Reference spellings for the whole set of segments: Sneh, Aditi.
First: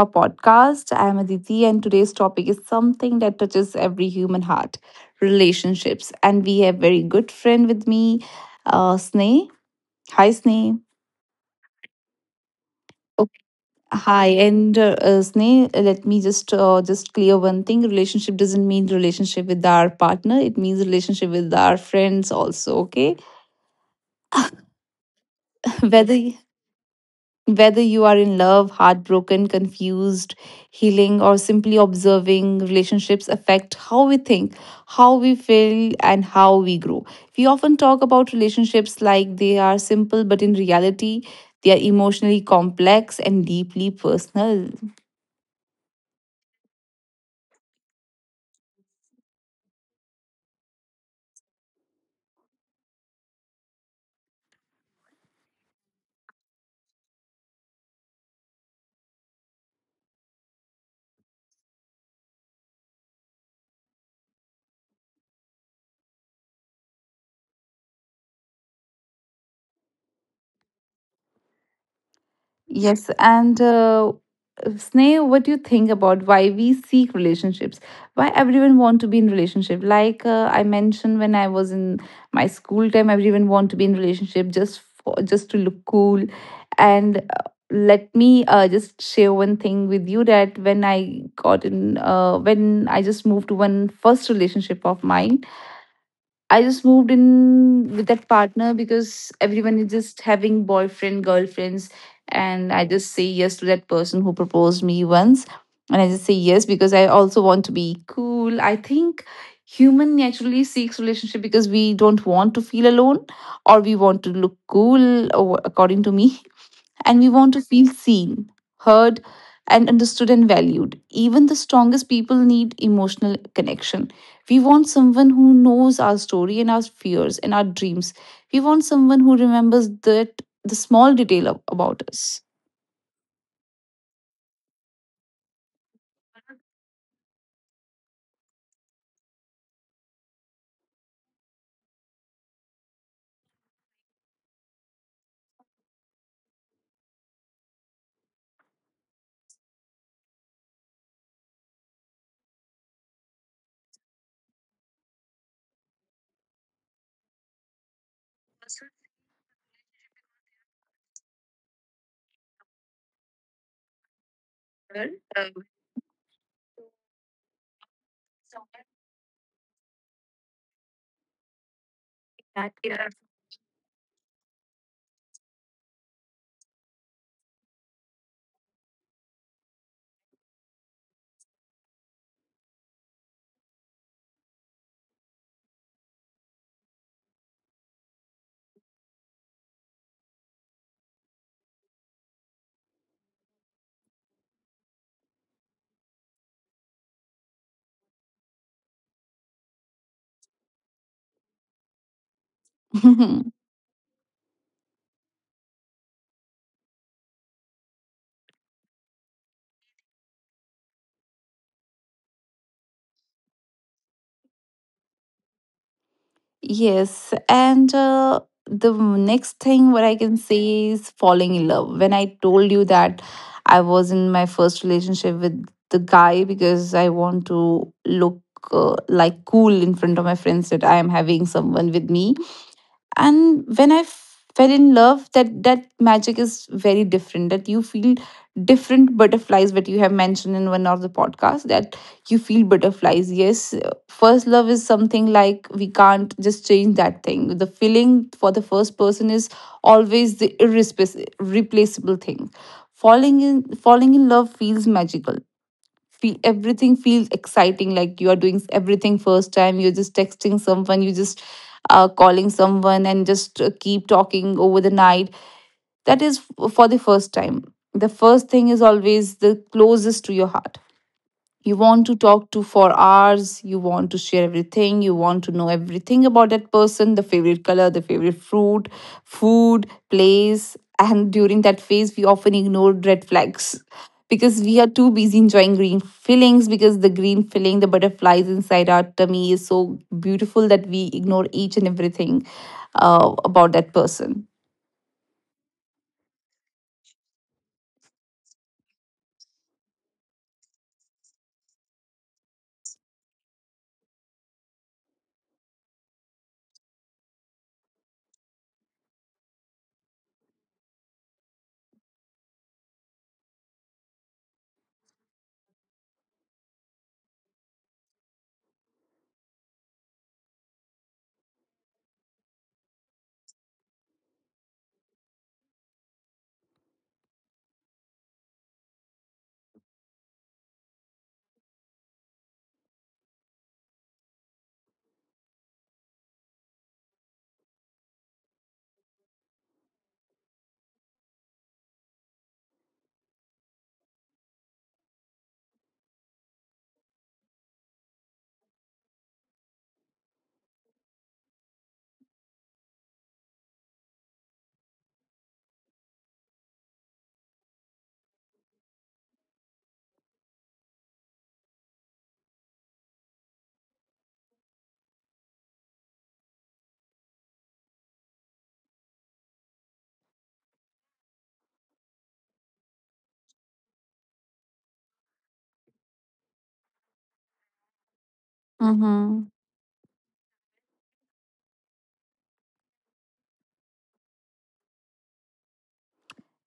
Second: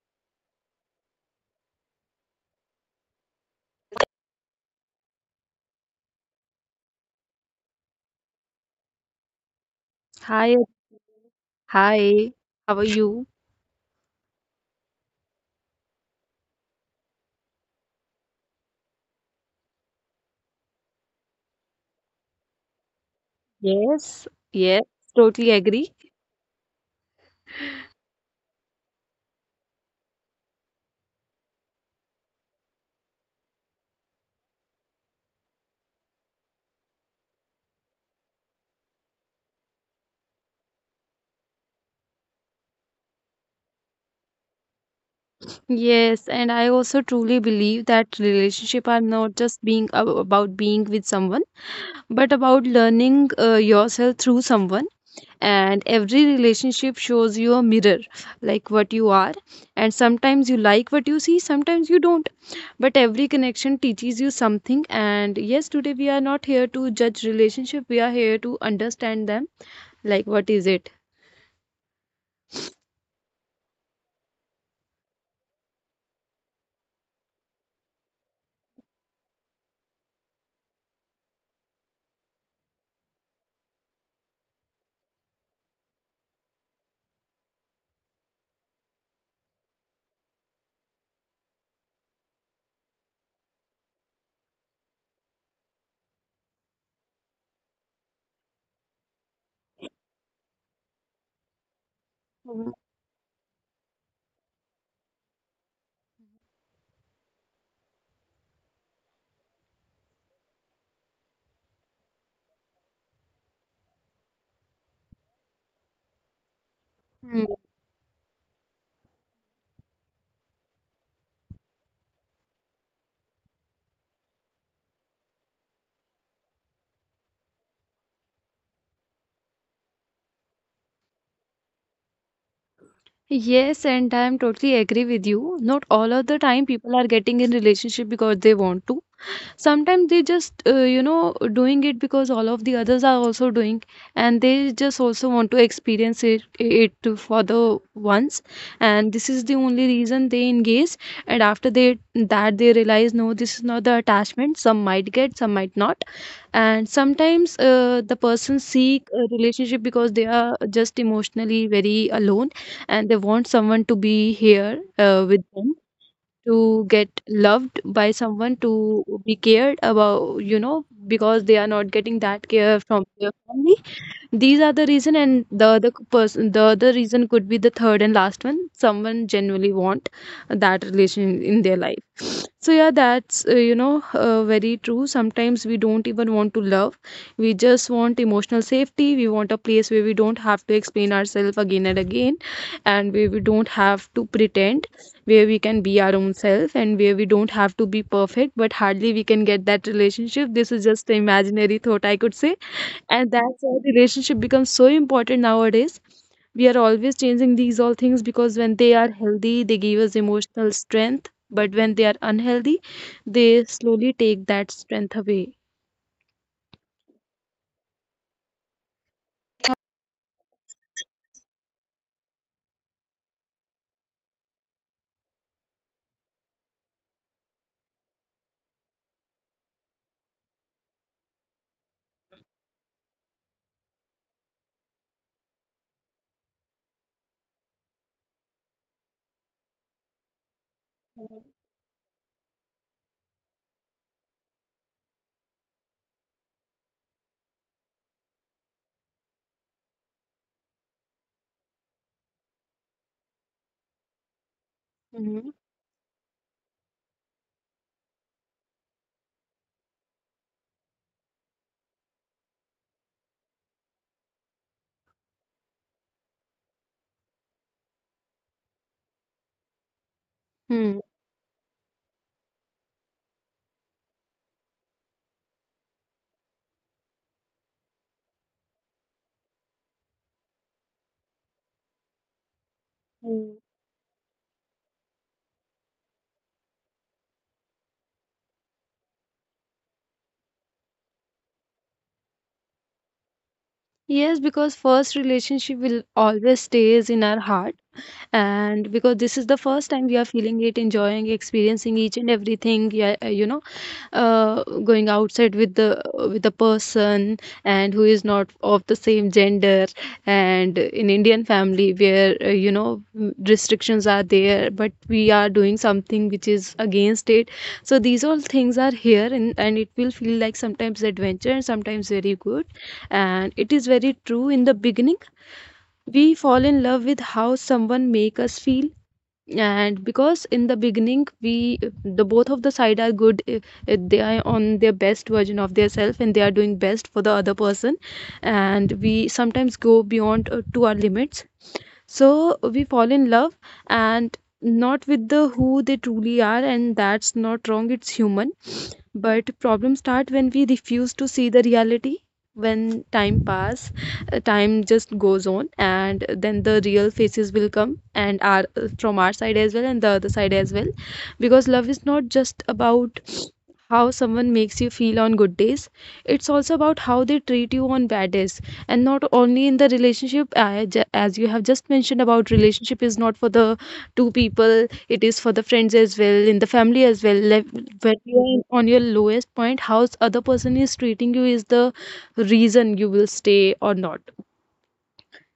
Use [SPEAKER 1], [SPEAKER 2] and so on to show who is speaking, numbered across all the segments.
[SPEAKER 1] our podcast. I am Aditi, and today's topic is something that touches every human heart relationships. And we have very good friend with me, Sneh. Hi,
[SPEAKER 2] Hi,
[SPEAKER 1] Sneh.
[SPEAKER 2] hi. How are you?
[SPEAKER 1] Okay. Hi, and Sneh, let me just clear one thing. Relationship doesn't mean relationship with our partner. It means relationship with our friends also. Okay,
[SPEAKER 2] Yes, yes, totally agree.
[SPEAKER 1] whether Whether you are in love, heartbroken, confused, healing, or simply observing, relationships affect how we think, how we feel, and how we grow. We often talk about relationships like they are simple, but in reality, they are emotionally complex and deeply personal.
[SPEAKER 2] Yes, and I also truly believe that relationship are not just being about being with someone, but about learning yourself through someone. And every relationship shows you a mirror, like what you are. And sometimes you like what you see, sometimes you don't. But every connection teaches you something. And yes, today we are not here to judge relationship. We are here to understand them. Like what is it?
[SPEAKER 1] Yes, and Sneh, what do you think about why we seek relationships? Why everyone want to be in relationship? Like I mentioned when I was in my school time, everyone want to be in relationship just for just to look cool. And let me just share one thing with you that when I got in, when I just moved to one first relationship of mine, I just moved in with that partner because everyone is just having boyfriend, girlfriends, and I just say yes to that person who proposed me once. And I just say yes because I also want to be cool. I think human naturally seeks relationship because we don't want to feel alone or we want to look cool or according to me and we
[SPEAKER 2] Mm.
[SPEAKER 1] want to feel seen, heard, and understood and valued. Even the strongest people need emotional connection. We want someone who knows our story and our fears and our dreams. We want someone who remembers that the small detail about us.
[SPEAKER 2] Yes, and I'm totally agree with you. Not all of the time people are getting in relationship because they want to. Sometimes they just you know doing it because all of the others are also doing, and they just also want to experience it for the once, and this is the only reason they engage. And after they that they realize no, this is not the attachment. Some might get, some might not. And sometimes the person seek a relationship because they are just emotionally very alone, and they want someone to be here
[SPEAKER 1] Well,
[SPEAKER 2] with
[SPEAKER 1] um,
[SPEAKER 2] them, to get loved by someone,
[SPEAKER 1] so
[SPEAKER 2] to be cared about, you know, because they are not getting that
[SPEAKER 1] that,
[SPEAKER 2] care from
[SPEAKER 1] yeah.
[SPEAKER 2] their family. These are the reason, and the other person, the other reason could be the third and last one. Someone genuinely want that relation in their life. So yeah, that's you know very true. Sometimes we don't even want to love. We just want emotional safety. We want a place where we don't have to explain ourselves again and again, and where we don't have to pretend, where we can be our own self, and where we don't have to be perfect. But hardly we can get that relationship. This is just an imaginary thought, I could say, and that's why relationship becomes so important nowadays. We are always changing these all things because when they are healthy, they give us emotional strength. But when they are unhealthy, they slowly take that strength away.
[SPEAKER 1] Yes, and the next thing what I can say is falling in love. When I told you that I was in my first relationship with the guy because I want to look like cool in front of my friends that I am having someone with me and when fell in love that that magic is very different that you feel different butterflies, but you have mentioned in one of the podcasts that you feel butterflies, yes, first love is something like we can't just change that thing. The feeling for the first person is always the irreplaceable thing. Falling in love feels magical.
[SPEAKER 2] Mm-hmm.
[SPEAKER 1] Feel everything feels exciting, like you are doing everything first time. You're just texting someone, you just calling someone, and just keep talking over the night. That is for the first time. The first thing is always the closest to your heart. You want to talk to for hours, you want to share everything, you want to know everything about that person, the favorite color, the favorite fruit, food, place. And during that phase we often ignore red flags because we are too busy enjoying green fillings, because the green filling, the butterflies inside our tummy is so beautiful that we ignore each and everything about that person.
[SPEAKER 2] Yes, because first relationship will always stays in our heart, and because this is the first time we are feeling it, enjoying, experiencing each and everything. Yeah, you know, going outside with the person, and who is not of the same gender, and in Indian family where you know, restrictions are there, but we are doing something which is against it. So these all things are here, and it will feel like sometimes adventure and sometimes very good. And it is very true, in the beginning we fall in love with how someone make us feel. And because in the beginning we, the both of the side are good. They are on their best version of their self, and they are doing best for the other person, and we sometimes go beyond to our limits. So we fall in love, and not with the who they truly are, and that's not wrong, it's human. But problems start when we refuse to see the reality, when time pass, time just goes on, and then the real faces will come and are, from our side as well and the other side as well. Because love is not just about how someone makes you feel on good days, it's also about how they treat you on bad days. And not only in the relationship, as you have just mentioned about, relationship is not for the two people, it is for the friends as well, in the family as well. Like, when you
[SPEAKER 1] Mm-hmm.
[SPEAKER 2] are Mhm. on your lowest point, how other person is treating you is the reason you will stay or not.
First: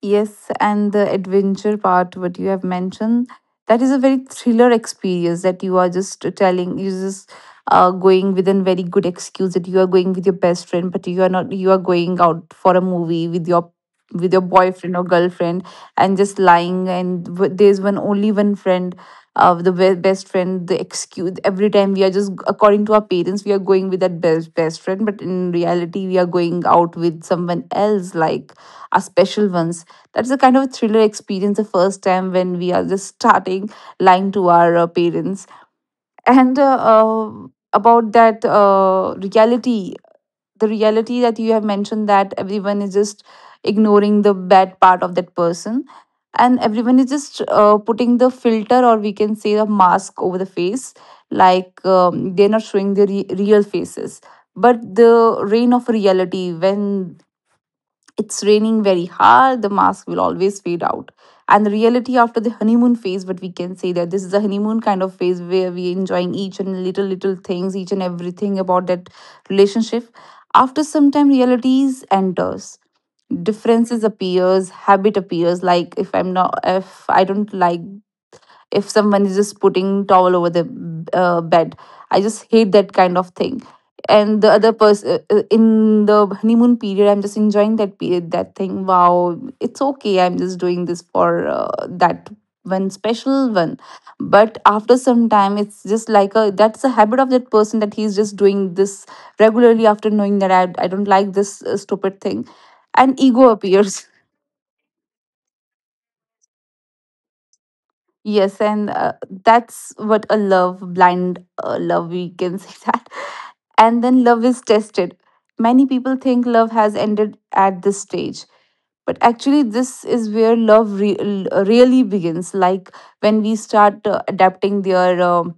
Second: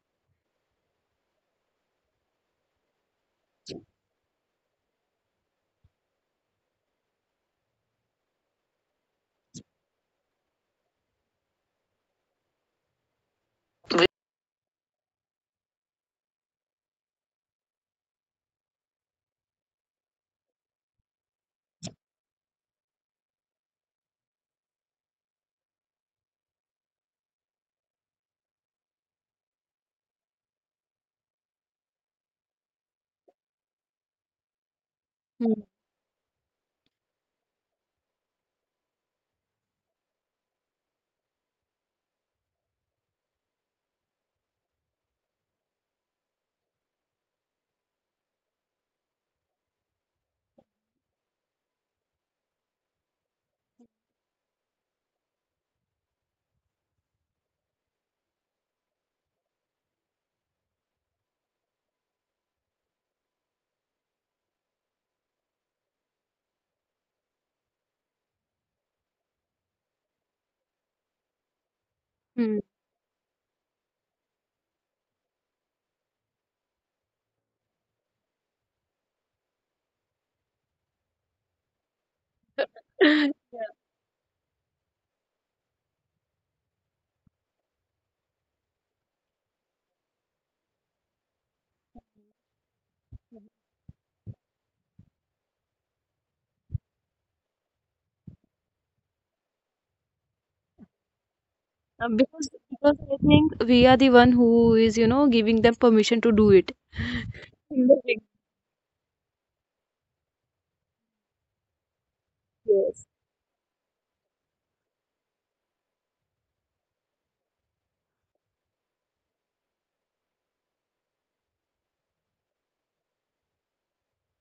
[SPEAKER 1] Yes, and the adventure part, what you have mentioned, that is a very thriller experience that you are just telling. You just going with a very good excuse that you are going with your best friend, but you are not. You are going out for a movie with your boyfriend or girlfriend and just lying, and there's one only one friend, best friend, the excuse every time. We are just, according to our parents, we are going with that best best friend, but in reality we are going out with someone else, like our special ones. That's a kind of thriller experience the first time when we are just starting lying to our parents.
[SPEAKER 2] Hmm.
[SPEAKER 1] And about that reality, the reality that you have mentioned, that everyone is just ignoring the bad part of that person. And everyone is just putting the filter, or we can say the mask over the face, like they're not showing their real faces. But the reign of reality, when it's raining very hard, the mask will always fade out. And the reality after the honeymoon phase, what we can say, that this is a honeymoon kind of phase where we enjoying each and little little things, each and everything about that relationship. After some time, realities enters.
[SPEAKER 2] Hmm.
[SPEAKER 1] Differences appears, habit appears. Like if I'm not, if I don't like, if someone is just putting towel over the bed, I just hate that kind of thing. And the
[SPEAKER 2] Yeah.
[SPEAKER 1] other person in the honeymoon period, I'm just enjoying that period, that thing, wow, it's okay, I'm just doing this for that one special one. But after some time it's just like a, that's a habit of that person, that he's just doing this regularly after knowing that I don't like this stupid thing. And ego
[SPEAKER 2] Because
[SPEAKER 1] appears.
[SPEAKER 2] because I think we are the one who is, you know, giving them permission to do it.
[SPEAKER 1] Yes, and
[SPEAKER 2] In the beginning,
[SPEAKER 1] that's what a love, blind love, we can say that. And then
[SPEAKER 2] yes.
[SPEAKER 1] love is tested. Many people think love has ended at this stage, but actually, this is where love really begins. Like when we start adapting their,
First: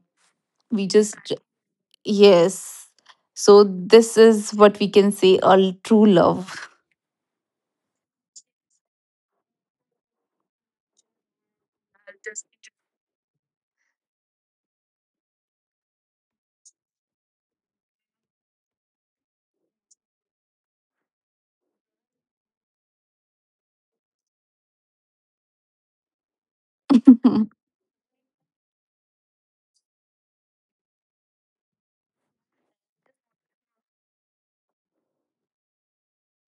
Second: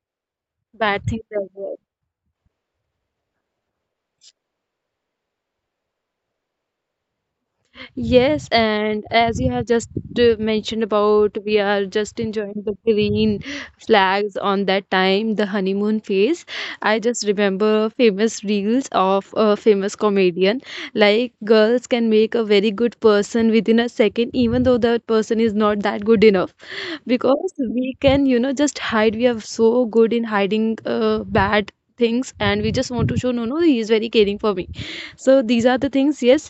[SPEAKER 1] we
[SPEAKER 2] Bad
[SPEAKER 1] just,
[SPEAKER 2] things as well.
[SPEAKER 1] yes. So, this is what we can say a true love.
[SPEAKER 2] Yes, and as you have just mentioned about, we are just enjoying the green flags on that time, the honeymoon phase. I just remember famous reels of a famous comedian. Like, girls can make a very good person within a second, even though that person is not that good enough. Because we can, you know, just hide, we are so good in hiding bad things, and we just want to show no, no, he is very caring for me. So these are the things, yes,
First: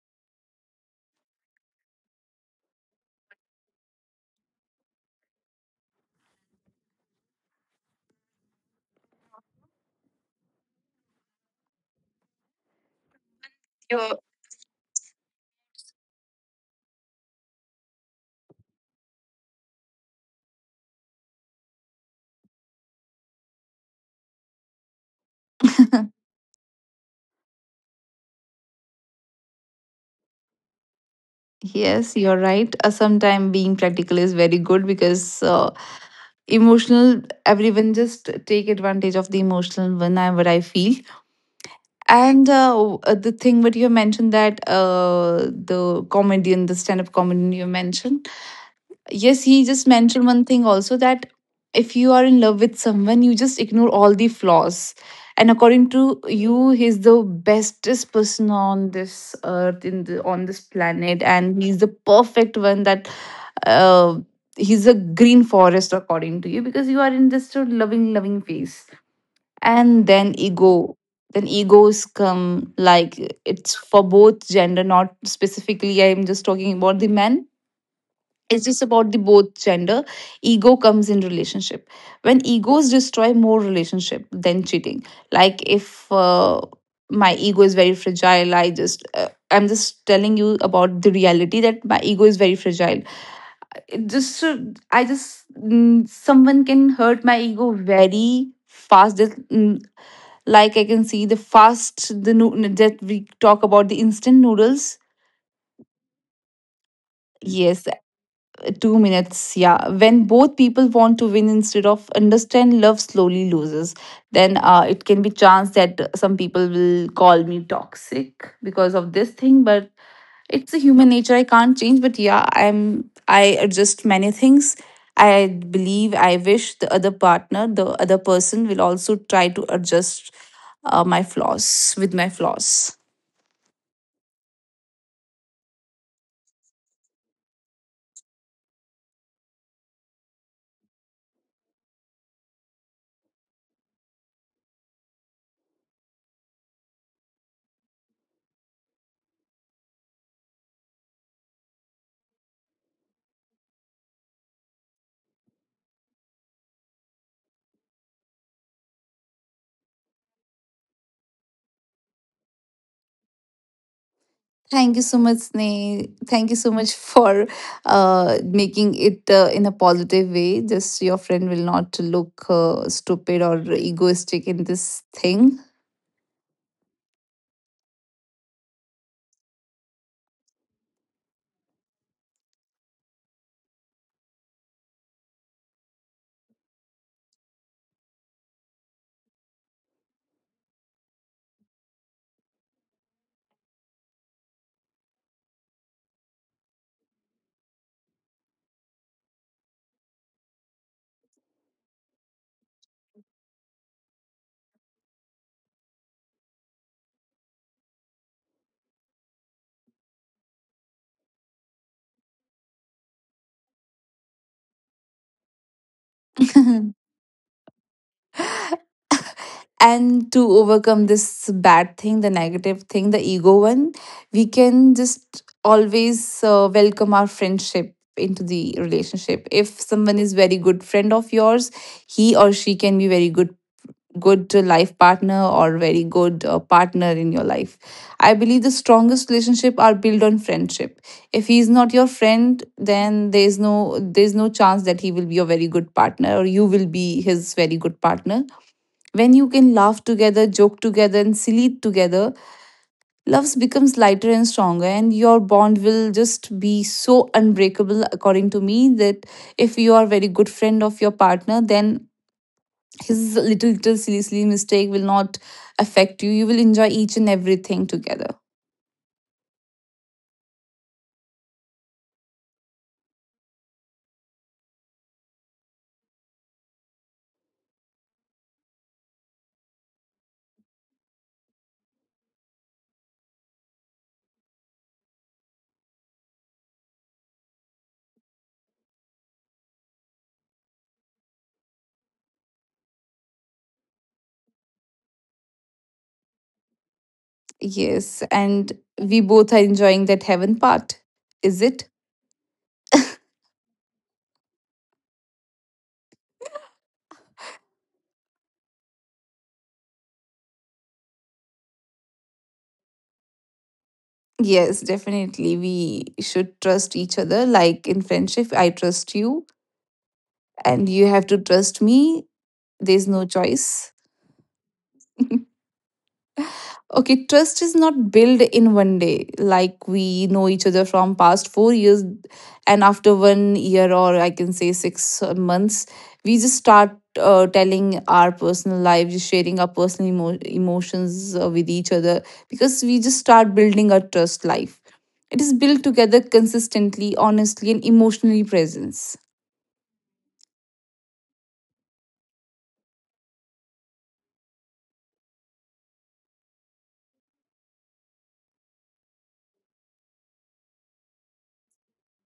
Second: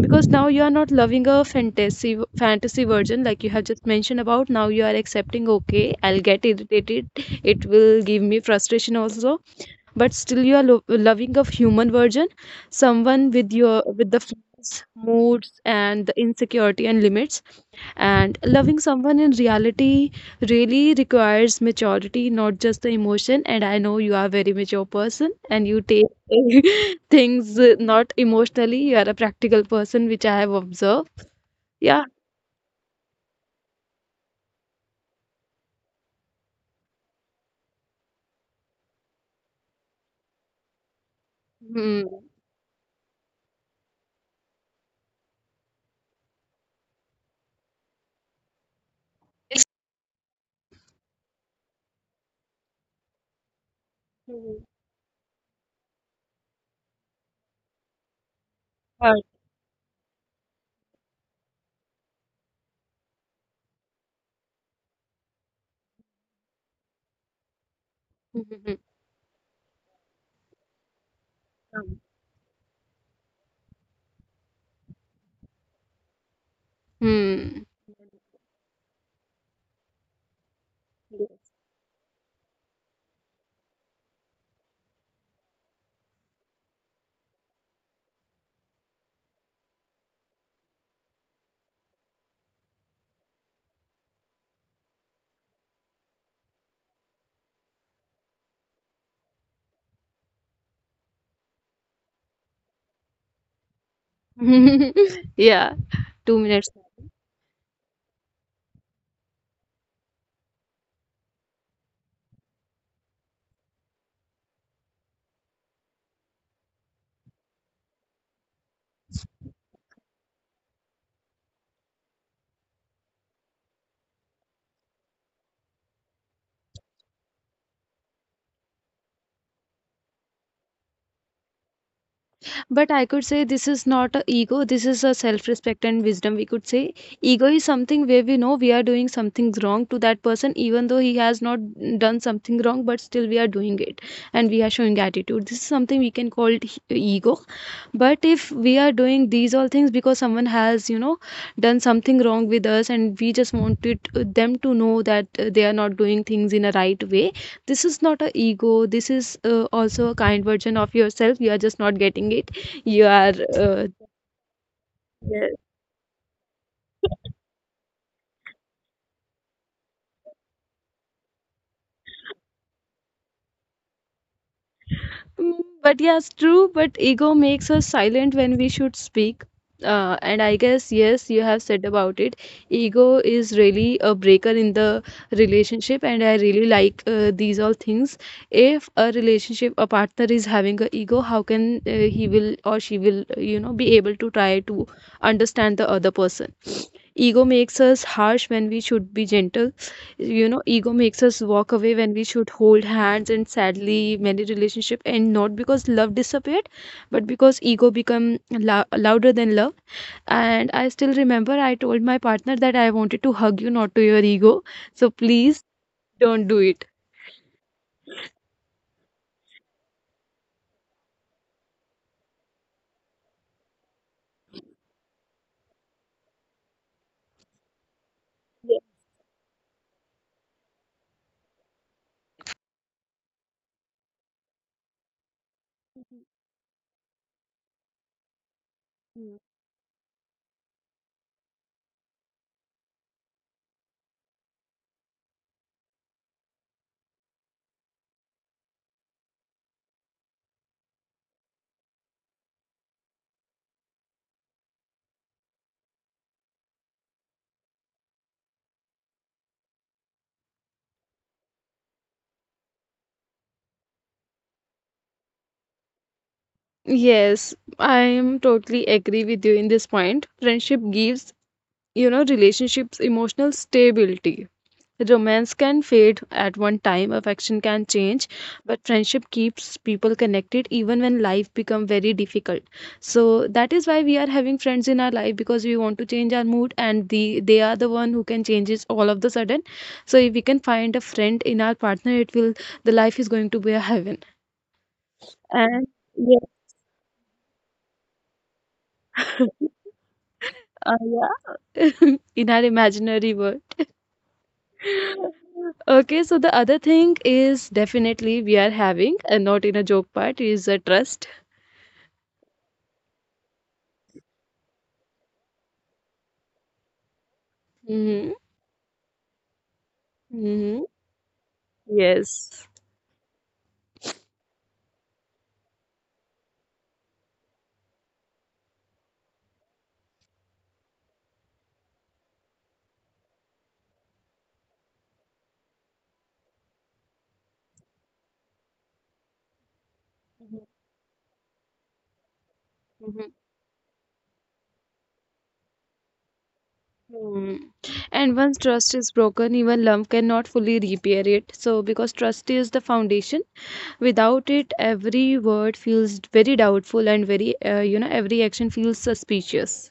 [SPEAKER 2] because now you are not loving a fantasy, version, like you have just mentioned about. Now you are accepting okay, I'll get irritated, it will give me frustration also, but still you are loving a human version, someone with your with the flaws, moods and the insecurity and limits. And loving someone in reality really requires maturity, not just the emotion. And I know you are a very mature person and you take things not emotionally. You are a practical person, which I have observed. Yeah.
[SPEAKER 1] Yes, you're right. Sometime being practical is very good because emotional everyone just take advantage of the emotional one, I what I feel.
[SPEAKER 2] Hmm.
[SPEAKER 1] And the thing what you mentioned that the comedian, the stand-up comedian you mentioned, yes, he
[SPEAKER 2] It's
[SPEAKER 1] just mentioned one thing also that if you are in love with someone you just ignore all the flaws, and according to you he's the bestest person on this
[SPEAKER 2] hard.
[SPEAKER 1] earth, in the, on this planet, and he's the perfect one. That uh, he's a green forest according to you, because you are in just a loving loving phase. And then ego, then egos come. Like it's for both gender, not specifically I'm just talking about the men, it's
[SPEAKER 2] Hmm.
[SPEAKER 1] just about the both gender. Ego comes in relationship when egos destroy more relationship than cheating. Like if my ego is very fragile, I just I'm just telling you about the reality that my ego is very fragile. It just I just, someone can hurt my ego very fast. Just, like I can see the fast the that we talk about the instant noodles.
[SPEAKER 2] Yeah. Two
[SPEAKER 1] Yes,
[SPEAKER 2] minutes.
[SPEAKER 1] 2 minutes. Yeah, when both people want to win instead of understand, love slowly loses. Then it can be chance that some people will call me toxic because of this thing, but it's a human nature I can't change. But yeah, I adjust many things. I believe I wish the other partner, the other person will also try to adjust my flaws with my flaws.
[SPEAKER 2] But I could say this is not a ego, this is a self respect and wisdom. We could say ego is something where we know we are doing something wrong to that person, even though he has not done something wrong, but still we are doing it and we are showing attitude. This is something we can call it ego. But if we are doing these all things because someone has, you know, done something wrong with us, and we just wanted them to know that they are not doing things in a right way, this is not a ego. This is also a kind version of yourself. You are just not getting it, you are,
[SPEAKER 1] Thank you so much, Sneh. Thank you
[SPEAKER 2] yeah.
[SPEAKER 1] so much for making it in a positive way. Just your friend will not look stupid or egoistic in this thing.
[SPEAKER 2] Mm, but yes, true. But ego makes us silent when we should speak. And I guess, yes, you have said about it. Ego is really a breaker in the relationship, and I really like these all things. If a relationship, a partner is having a ego, how can he will or she will, you know, be able to try to understand the other person? Ego makes us harsh when we should be gentle. You know, ego makes us walk away when we should hold hands, and sadly many relationship end not because love disappeared, but because ego become louder than love. And I still remember I told my partner that I wanted to hug you, not to your ego. So please don't do it.
[SPEAKER 1] And to overcome this bad thing, the negative thing, the ego one, we can just always welcome our friendship into the relationship. If someone is very good friend of yours, he or she can be very good good life partner or very good partner in your life. I believe the strongest relationship are built on friendship. If he is not your friend, then there's no, there's no chance that he will be your very good partner or you will be his very good partner. When you can laugh together, joke together, and silly together, love becomes lighter and stronger, and your bond will just be so unbreakable, according to me. That if you are a very good friend of your partner, then his little little silly silly mistake will not affect you. You will enjoy each and everything together.
[SPEAKER 2] Yes, I am totally agree with you in this point. Friendship gives, you know, relationships emotional stability. Romance can fade at one time, affection can change, but friendship keeps people connected even when life become very difficult. So that is why we are having friends in our life, because we want to change our mood and they are the one who can change it all of the sudden. So if we can find a friend in our partner, it will, the life is going to be a heaven.
[SPEAKER 1] Yes,
[SPEAKER 2] And
[SPEAKER 1] and
[SPEAKER 2] yeah,
[SPEAKER 1] we both are enjoying that heaven part. Is it?
[SPEAKER 2] uh, yeah. In our imaginary world. Okay, so the other thing is definitely we are having, and not in a joke part, is a trust.
[SPEAKER 1] Yes, definitely. We should trust each other. Like in friendship, I trust you
[SPEAKER 2] Mm-hmm.
[SPEAKER 1] and you have to trust me. There's
[SPEAKER 2] Mm-hmm.
[SPEAKER 1] no choice.
[SPEAKER 2] Yes.
[SPEAKER 1] Okay, trust is not built in one day. Like we know each other from past 4 years, and after one year or I can say 6 months, we just start telling our personal life, just sharing our personal emotions with each other because we
[SPEAKER 2] Mhm,
[SPEAKER 1] just start building our trust life. It is
[SPEAKER 2] mhm,
[SPEAKER 1] built together consistently, honestly, and emotionally presence.
[SPEAKER 2] mhm. And once trust is broken, even love cannot fully repair it. So, because trust is the foundation, without it, every word feels very doubtful and very, you know, every action feels suspicious.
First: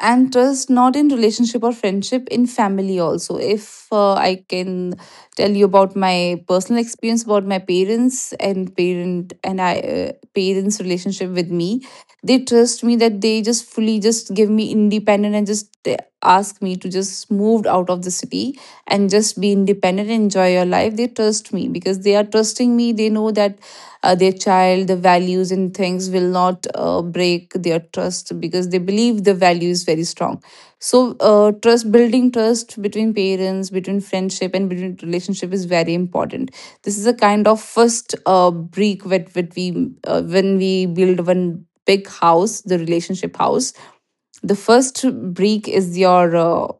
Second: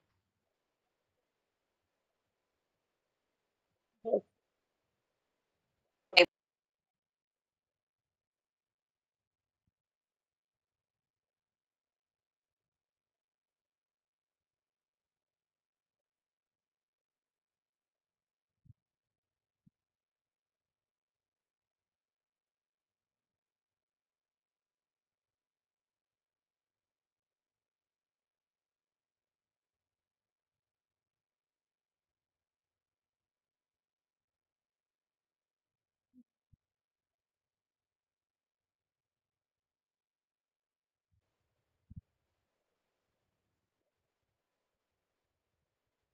[SPEAKER 1] And trust not in relationship or friendship, in family also. If I can tell you about my personal experience about my parents and parent and I parents relationship with me. They trust me that they just fully just give me independent and just ask me to just move out of the city and just be independent and enjoy your life. They trust me because they are trusting me. They know that their child, the values and things will not break their trust because they believe the value is very strong. So trust, building trust between parents, between friendship, and between relationship is very important. This is a kind of first brick that we when we build one big house, the relationship house. The first break is your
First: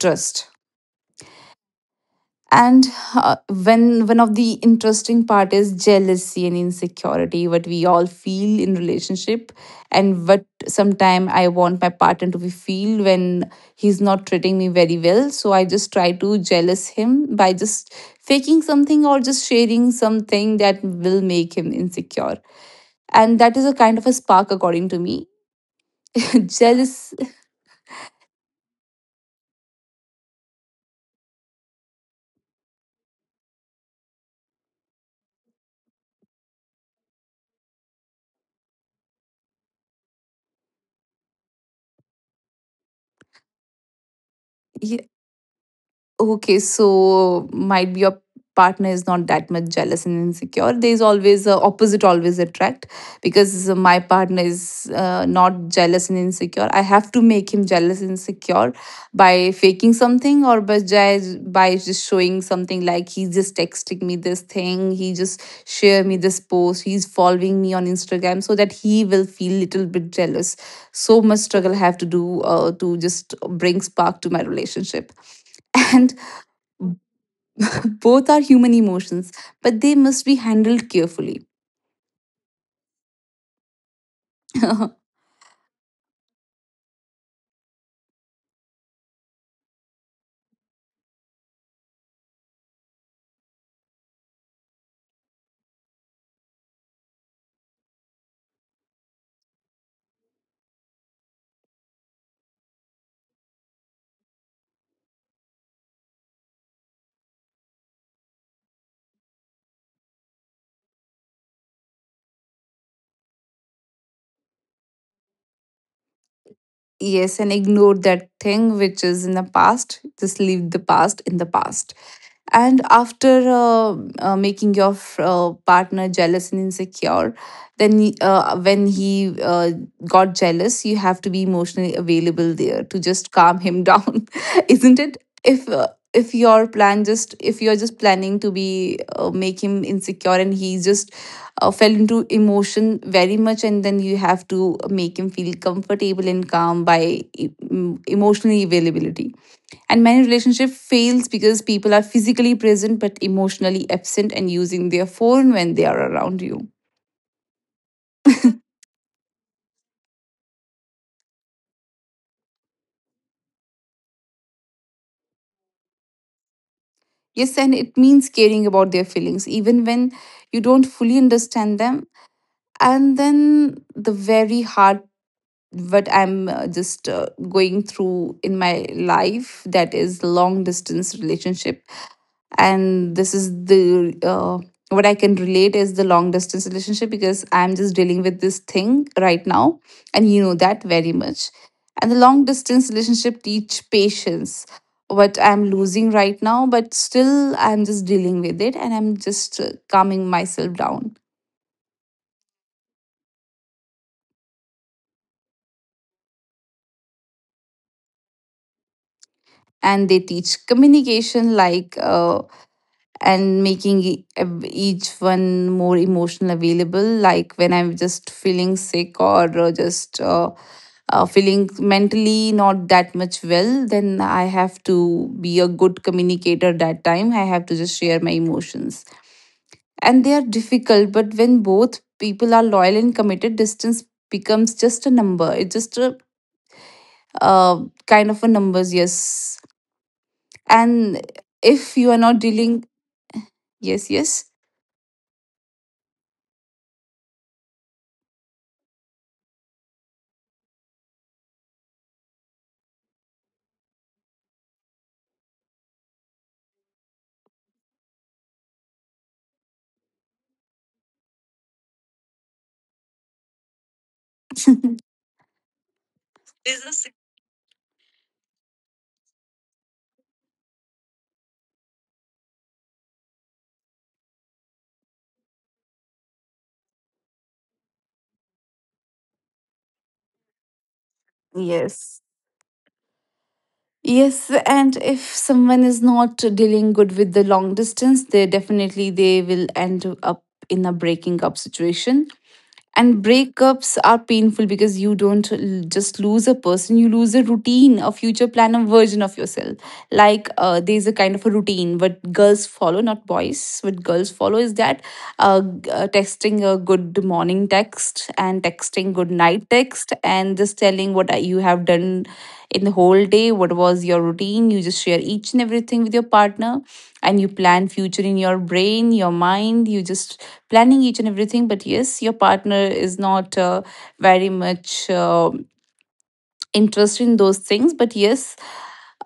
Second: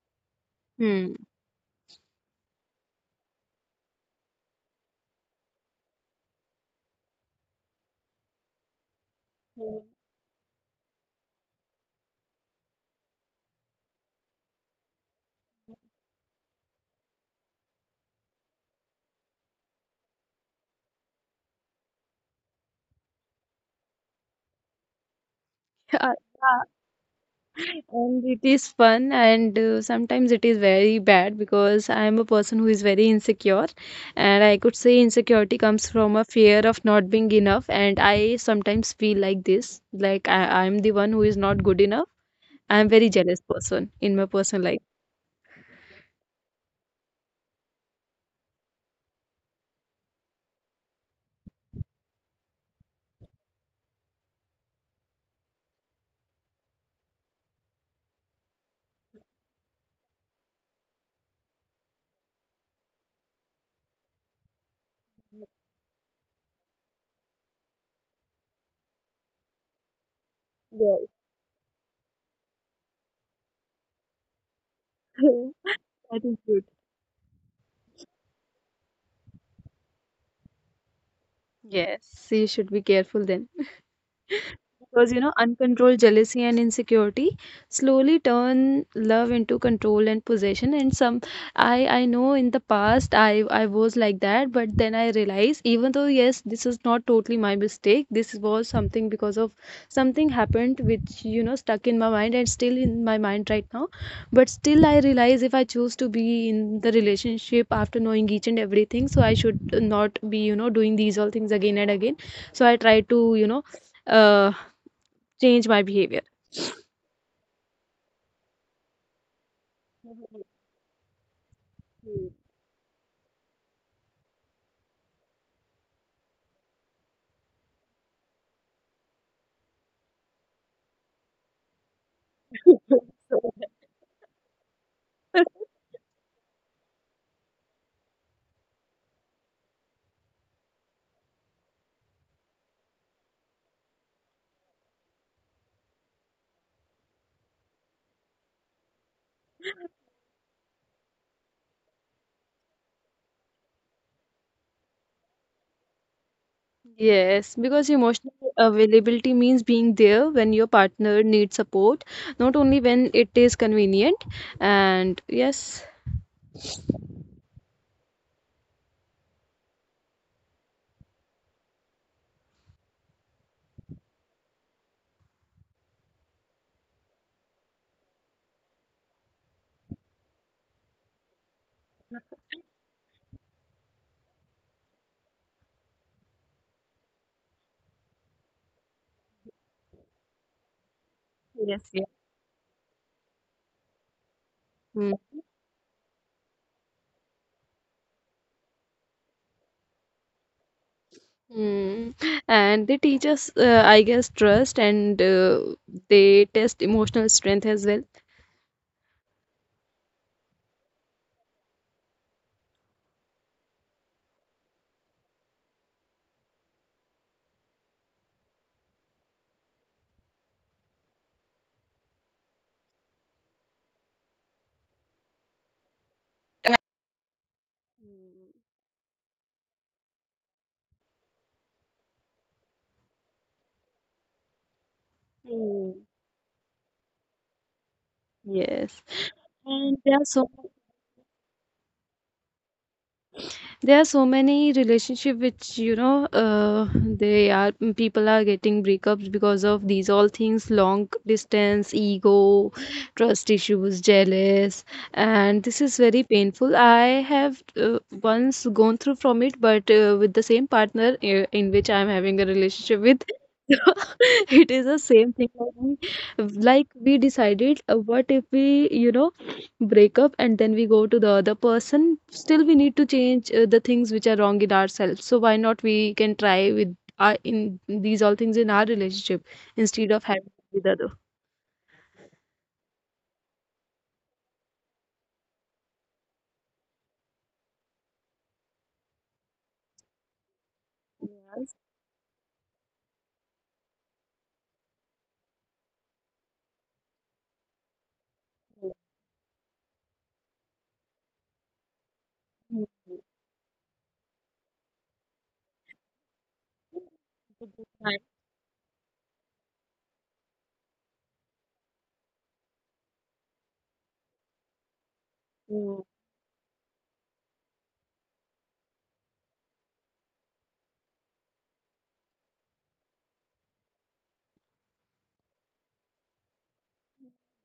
[SPEAKER 1] trust.
[SPEAKER 2] Hmm.
[SPEAKER 1] And when one of the interesting part is jealousy and insecurity, what we all feel in relationship.
[SPEAKER 2] Hmm.
[SPEAKER 1] And what sometime I want my partner to be feel when he's not treating me very well, so I just try to jealous him by just faking something or just sharing something that will make him insecure. And that is a kind of a spark according to me. Jealous.
[SPEAKER 2] And it is fun, and sometimes it is very bad because I am a person who is very insecure, and I could say insecurity comes from a fear of not being enough. And I sometimes feel like this, like I am the one who is not good enough. I am very jealous person in my personal life.
[SPEAKER 1] Okay, so might be your partner is not that much jealous and insecure. There's always a opposite, always attract. Because my partner is not jealous and insecure. I have to make him jealous and insecure by faking something or by just showing something like he's just texting me this thing, he just share me this post, he's following me on Instagram so that he will feel little bit jealous. So much
[SPEAKER 2] Yes,
[SPEAKER 1] struggle I have to do to just bring spark to my relationship. and.
[SPEAKER 2] that is good.
[SPEAKER 1] B- Both are human emotions, but they must be handled carefully.
[SPEAKER 2] Yes, so you should be careful then. Because you know, uncontrolled jealousy and insecurity slowly turn love into control and possession. And some, I know in the past I was like that, but then I realized even though yes, this is not totally my mistake. This was something because of something happened which you know stuck in my mind and still in my mind right now. But still, I realize if I choose to be in the relationship after knowing each and everything, so I should not be, you know, doing these all things again and again. So I try to, you know, uh, change my behavior.
[SPEAKER 1] Yes, and ignore that thing which is in the past. Just leave the past in the past. And after making your partner jealous and insecure, then when he got jealous, you have to be emotionally available there to just calm him down, isn't it? If uh, if your plan just if you're just planning to be make him insecure and he just fell into emotion very much, and then you have to make him feel comfortable and calm by emotional availability. And many relationship fails because people are physically present but emotionally absent and using their phone when they are around you.
[SPEAKER 2] Yes, because emotional availability means being there when your partner needs support, not only when it is convenient. And yes.
[SPEAKER 1] Yes, and it means caring about their feelings even when you don't fully understand them. And then the very hard, what I'm just going through in my life, that is long distance relationship. And this is the what I can relate is the long distance relationship because I'm just dealing with this thing right now, and you know that very much. And the
[SPEAKER 2] Yes, yeah.
[SPEAKER 1] long distance relationship teach patience, what
[SPEAKER 2] Mm.
[SPEAKER 1] I'm losing right now, but still I'm just dealing with it and I'm just calming myself down.
[SPEAKER 2] Mm. And they teach us, I guess, trust and they test emotional strength as well.
[SPEAKER 1] And they teach communication, like and making each one more emotional available, like when I'm just feeling sick or just feeling mentally not that much well, then I have to be a good communicator. That time I have to just share my emotions.
[SPEAKER 2] Mm.
[SPEAKER 1] And they are difficult, but when both people are loyal and committed, distance becomes just a number. It's just a
[SPEAKER 2] Mm.
[SPEAKER 1] kind of a numbers. Yes.
[SPEAKER 2] Yes.
[SPEAKER 1] And
[SPEAKER 2] And there are so,
[SPEAKER 1] if you are not dealing. Yes, yes.
[SPEAKER 2] there are so many relationship which you know they are, people are getting breakups because of these all things, long distance, ego, trust issues, jealous. And this is very painful. I have, uh, once gone through from it, but with the same partner in which I am having a relationship with. It is the same thing, like we like decided, what if we, you know, breakup and then we go to the other person, still we need to change the things which are wrong in ourselves. So why not we can try with our, in these all things in our relationship, instead of having
[SPEAKER 1] Yes.
[SPEAKER 2] with other.
[SPEAKER 1] Yes, and if someone is not dealing good with the long distance, they definitely they will end up in a breaking up situation. And breakups are painful because you don't just lose a person, you lose a routine, a future plan, a version of yourself. Like there's a kind of a routine what girls follow, not boys. What girls follow is that texting a good morning text and texting good night text and just telling you have done in the whole day, what was your routine. You just share each and everything with your partner and you
[SPEAKER 2] Yes.
[SPEAKER 1] plan future in your brain, your mind. You just planning each and everything, but yes, your partner is not very much interested in those things. But yes,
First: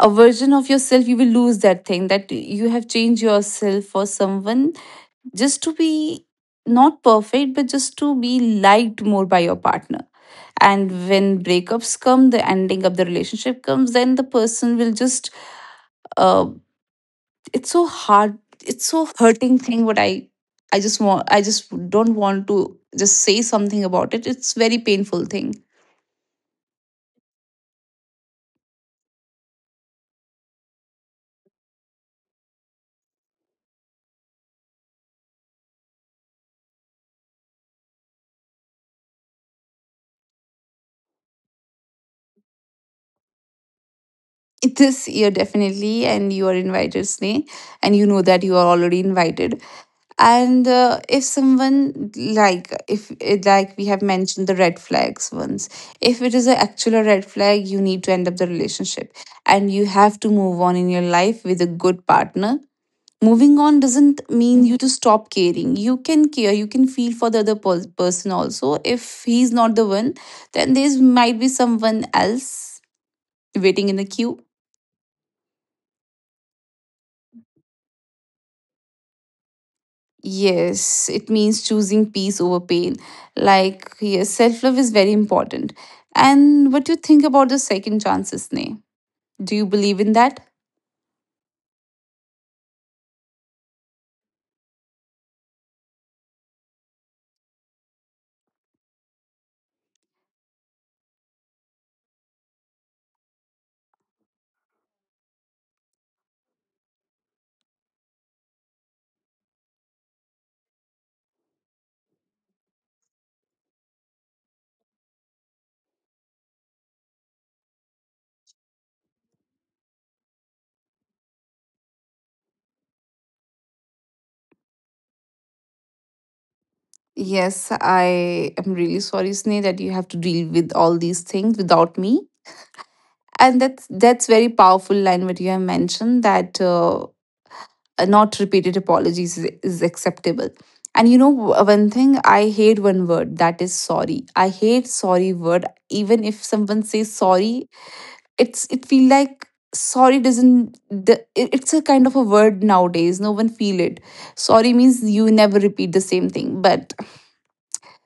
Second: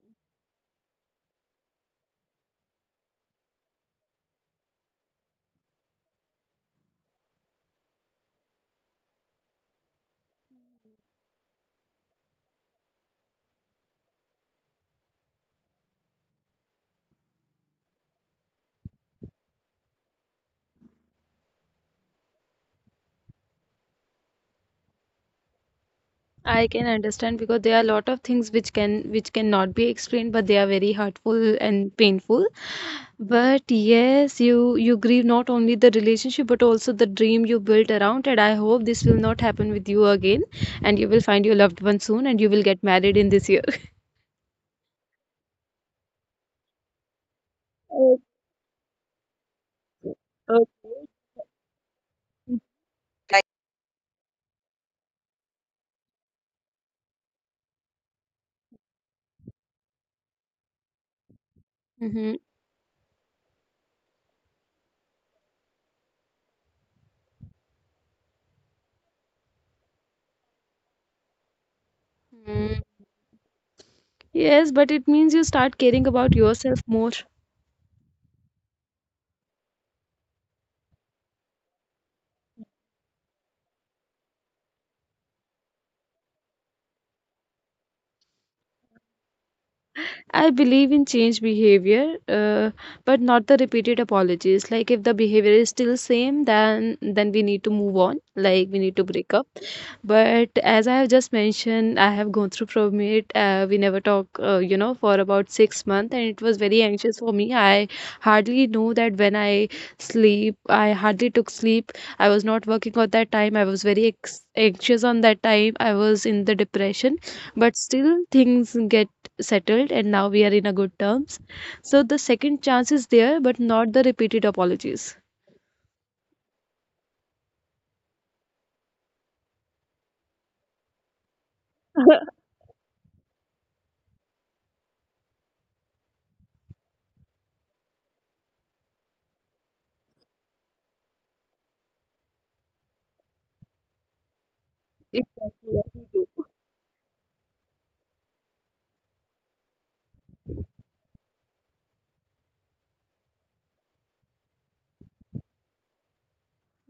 [SPEAKER 1] a version of yourself, you will lose that thing that you have changed yourself for someone, just to be not perfect but just to be liked more by your partner. And when breakups come, the ending of the relationship comes, then the person will just uh, it's so hard, it's so hurting thing. What I just want, I just don't want to just say something about it. It's very painful thing.
[SPEAKER 2] I can understand because there are a lot of things which can, which cannot be explained, but they are very hurtful and painful. But yes, you grieve not only the relationship but also the dream you built around. And I hope this will not happen with you again, and you will find your loved one soon, and you will get married in this year.
[SPEAKER 1] This year definitely, and you are invited, Sneh. And you know that you are already invited. And
[SPEAKER 2] Okay.
[SPEAKER 1] if someone, like if it- like
[SPEAKER 2] Okay.
[SPEAKER 1] we have mentioned the red flags ones, if it is an actual red flag, you need to end up the relationship and you have to move on in your life with a good partner.
[SPEAKER 2] Mm-hmm.
[SPEAKER 1] Moving on doesn't mean you to stop caring. You can care, you can feel for the person also. If he's not the one, then there might be someone else waiting in the queue.
[SPEAKER 2] Yes, but it means you start caring about yourself more.
[SPEAKER 1] Yes, it means choosing peace over pain. Like, yes, self love is very important. And what do you think about the second chances, Sneh? Do you believe in that?
[SPEAKER 2] I believe in change behavior, but not the repeated apologies. Like if the behavior is still same, then we need to move on. Like we need to break up. But as I have just mentioned, I have gone through from it. We never talk, you know, for about 6 months, and it was very anxious for me. I hardly know that when I sleep, I hardly took sleep. I was not working at that time. I was very anxious on that time. I was in the depression, but still things get settled and now we are in a good terms. So the second chance is there, but not the repeated apologies.
[SPEAKER 1] Yes, I am really sorry, Sneh, that you have to deal with all these things without me. And that's very powerful line what you have mentioned that not repeated apologies is acceptable. And you know one thing, I hate one word, that is sorry. I hate sorry word. Even if someone
[SPEAKER 2] Exactly. Yeah,
[SPEAKER 1] says
[SPEAKER 2] me too.
[SPEAKER 1] sorry, it feel like sorry doesn't it's a kind of a word nowadays no one feel it. Sorry means you never repeat the same thing, but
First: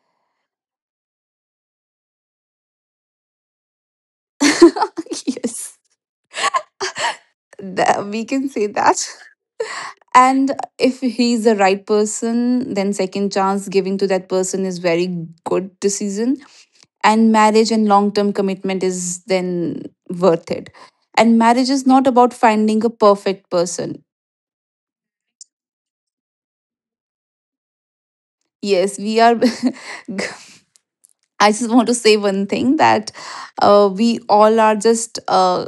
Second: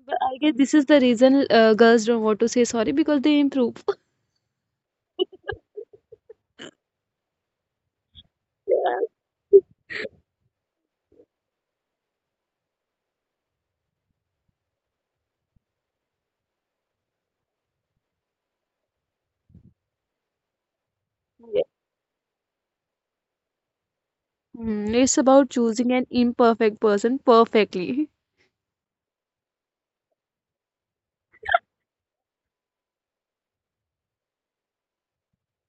[SPEAKER 2] But I guess this is the reason, girls don't want to say sorry because they improve.
[SPEAKER 1] yes, we can say
[SPEAKER 2] Yeah.
[SPEAKER 1] that. And if he's the right person, then second chance giving to that person is very good decision. And marriage and long term commitment is then worth it. And
[SPEAKER 2] Yeah.
[SPEAKER 1] marriage is not about finding a perfect person.
[SPEAKER 2] Mm, it's about choosing an imperfect person perfectly.
[SPEAKER 1] Yes, we are. I just want to say one thing that we all are just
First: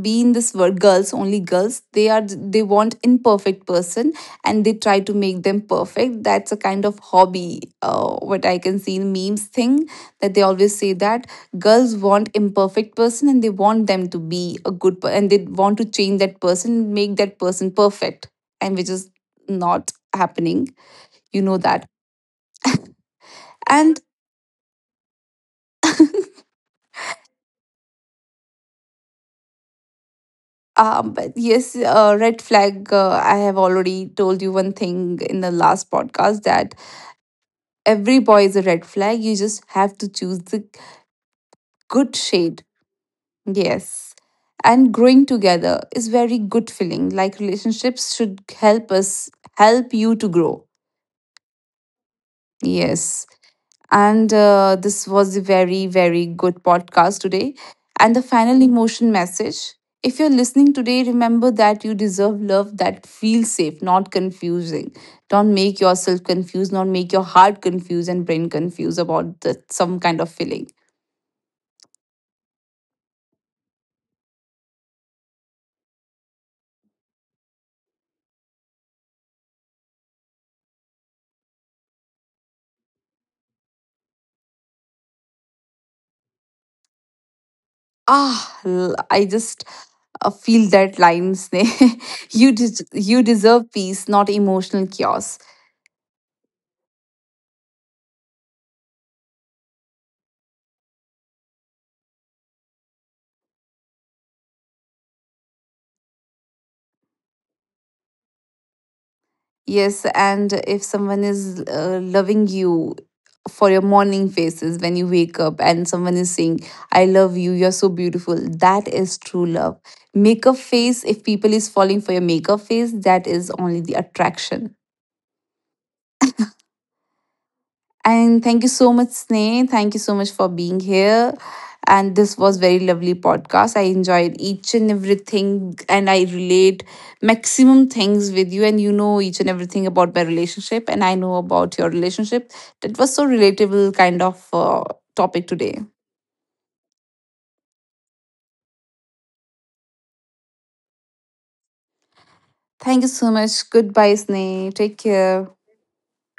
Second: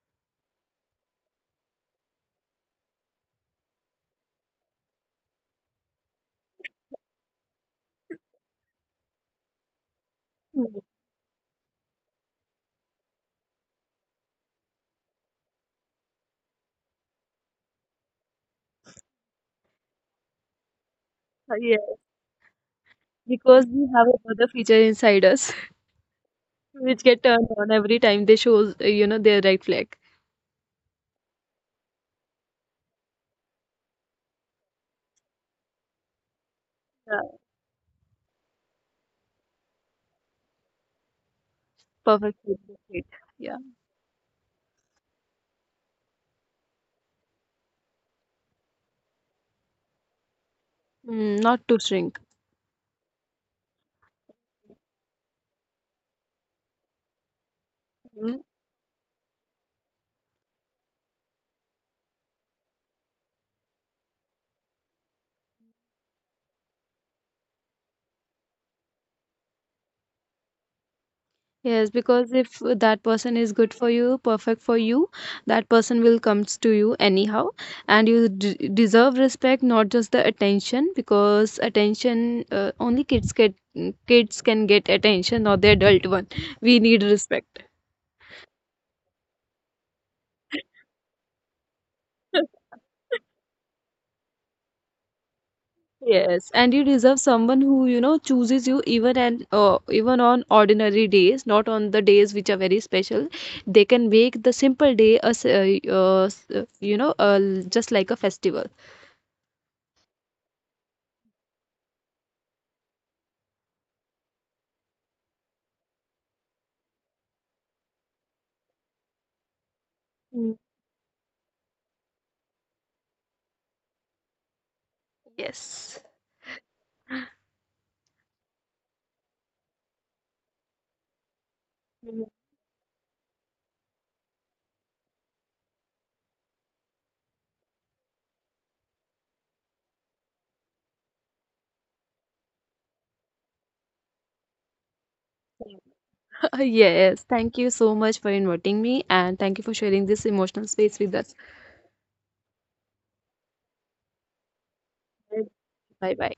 [SPEAKER 1] be in this world. Girls, only girls, they are they want imperfect person, and they try to make them perfect. That's a kind of hobby, what I can see in memes thing, that they always
[SPEAKER 2] Mm.
[SPEAKER 1] say that girls want imperfect person and they want them to be and they want to change that person, make that person perfect, and which is not happening. You know
[SPEAKER 2] Yes.
[SPEAKER 1] that.
[SPEAKER 2] Because we
[SPEAKER 1] And
[SPEAKER 2] have another feature inside us which get turned on every time they shows, you know, their right flag.
[SPEAKER 1] But yes, red flag. I have already told you one thing in the last podcast that
[SPEAKER 2] Yeah.
[SPEAKER 1] every boy is a red flag. You just have to choose the good
[SPEAKER 2] Perfect fit,
[SPEAKER 1] shade.
[SPEAKER 2] that's it. Yeah.
[SPEAKER 1] Yes. And growing together is very good feeling. Like relationships should help us help you to grow.
[SPEAKER 2] Mm, not to shrink.
[SPEAKER 1] Yes. And this was a very, very good podcast today. And the final emotion message, if you're listening today, remember that you deserve love that feels safe, not confusing. Don't make yourself confused, not make your heart confused and brain confused about the, some kind of feeling.
[SPEAKER 2] Yes, because if that person is good for you, perfect for you, that person will comes to you anyhow, and you deserve respect, not just the attention. Because attention, only kids get kids can get attention, not the adult one. We need respect.
[SPEAKER 1] Ah, I just feel that lines. You deserve peace, not emotional chaos.
[SPEAKER 2] Yes, and you deserve someone who you know chooses you even and even on ordinary days, not on the days which are very special. They can make the simple day as you know just like a festival.
[SPEAKER 1] Yes, and if someone is loving you for your morning faces when you wake up, and someone is saying, I love you, you're so beautiful, that is true love.
[SPEAKER 2] Mm.
[SPEAKER 1] Makeup face, if people is falling for your makeup face, that is only the attraction.
[SPEAKER 2] Yes.
[SPEAKER 1] And thank you so much, Sneh. Thank you so much for being here. And
[SPEAKER 2] Mm,
[SPEAKER 1] this was very lovely podcast. I enjoyed each and everything, and I relate maximum things with you. And you know each and everything about my relationship, and I know about your relationship. That was so relatable kind of topic today.
[SPEAKER 2] same. Yes. Thank you so much for inviting me and thank you for sharing this emotional space with us.
[SPEAKER 1] Thank you so much. Goodbye, Sneh. Take care.
[SPEAKER 2] Bye bye.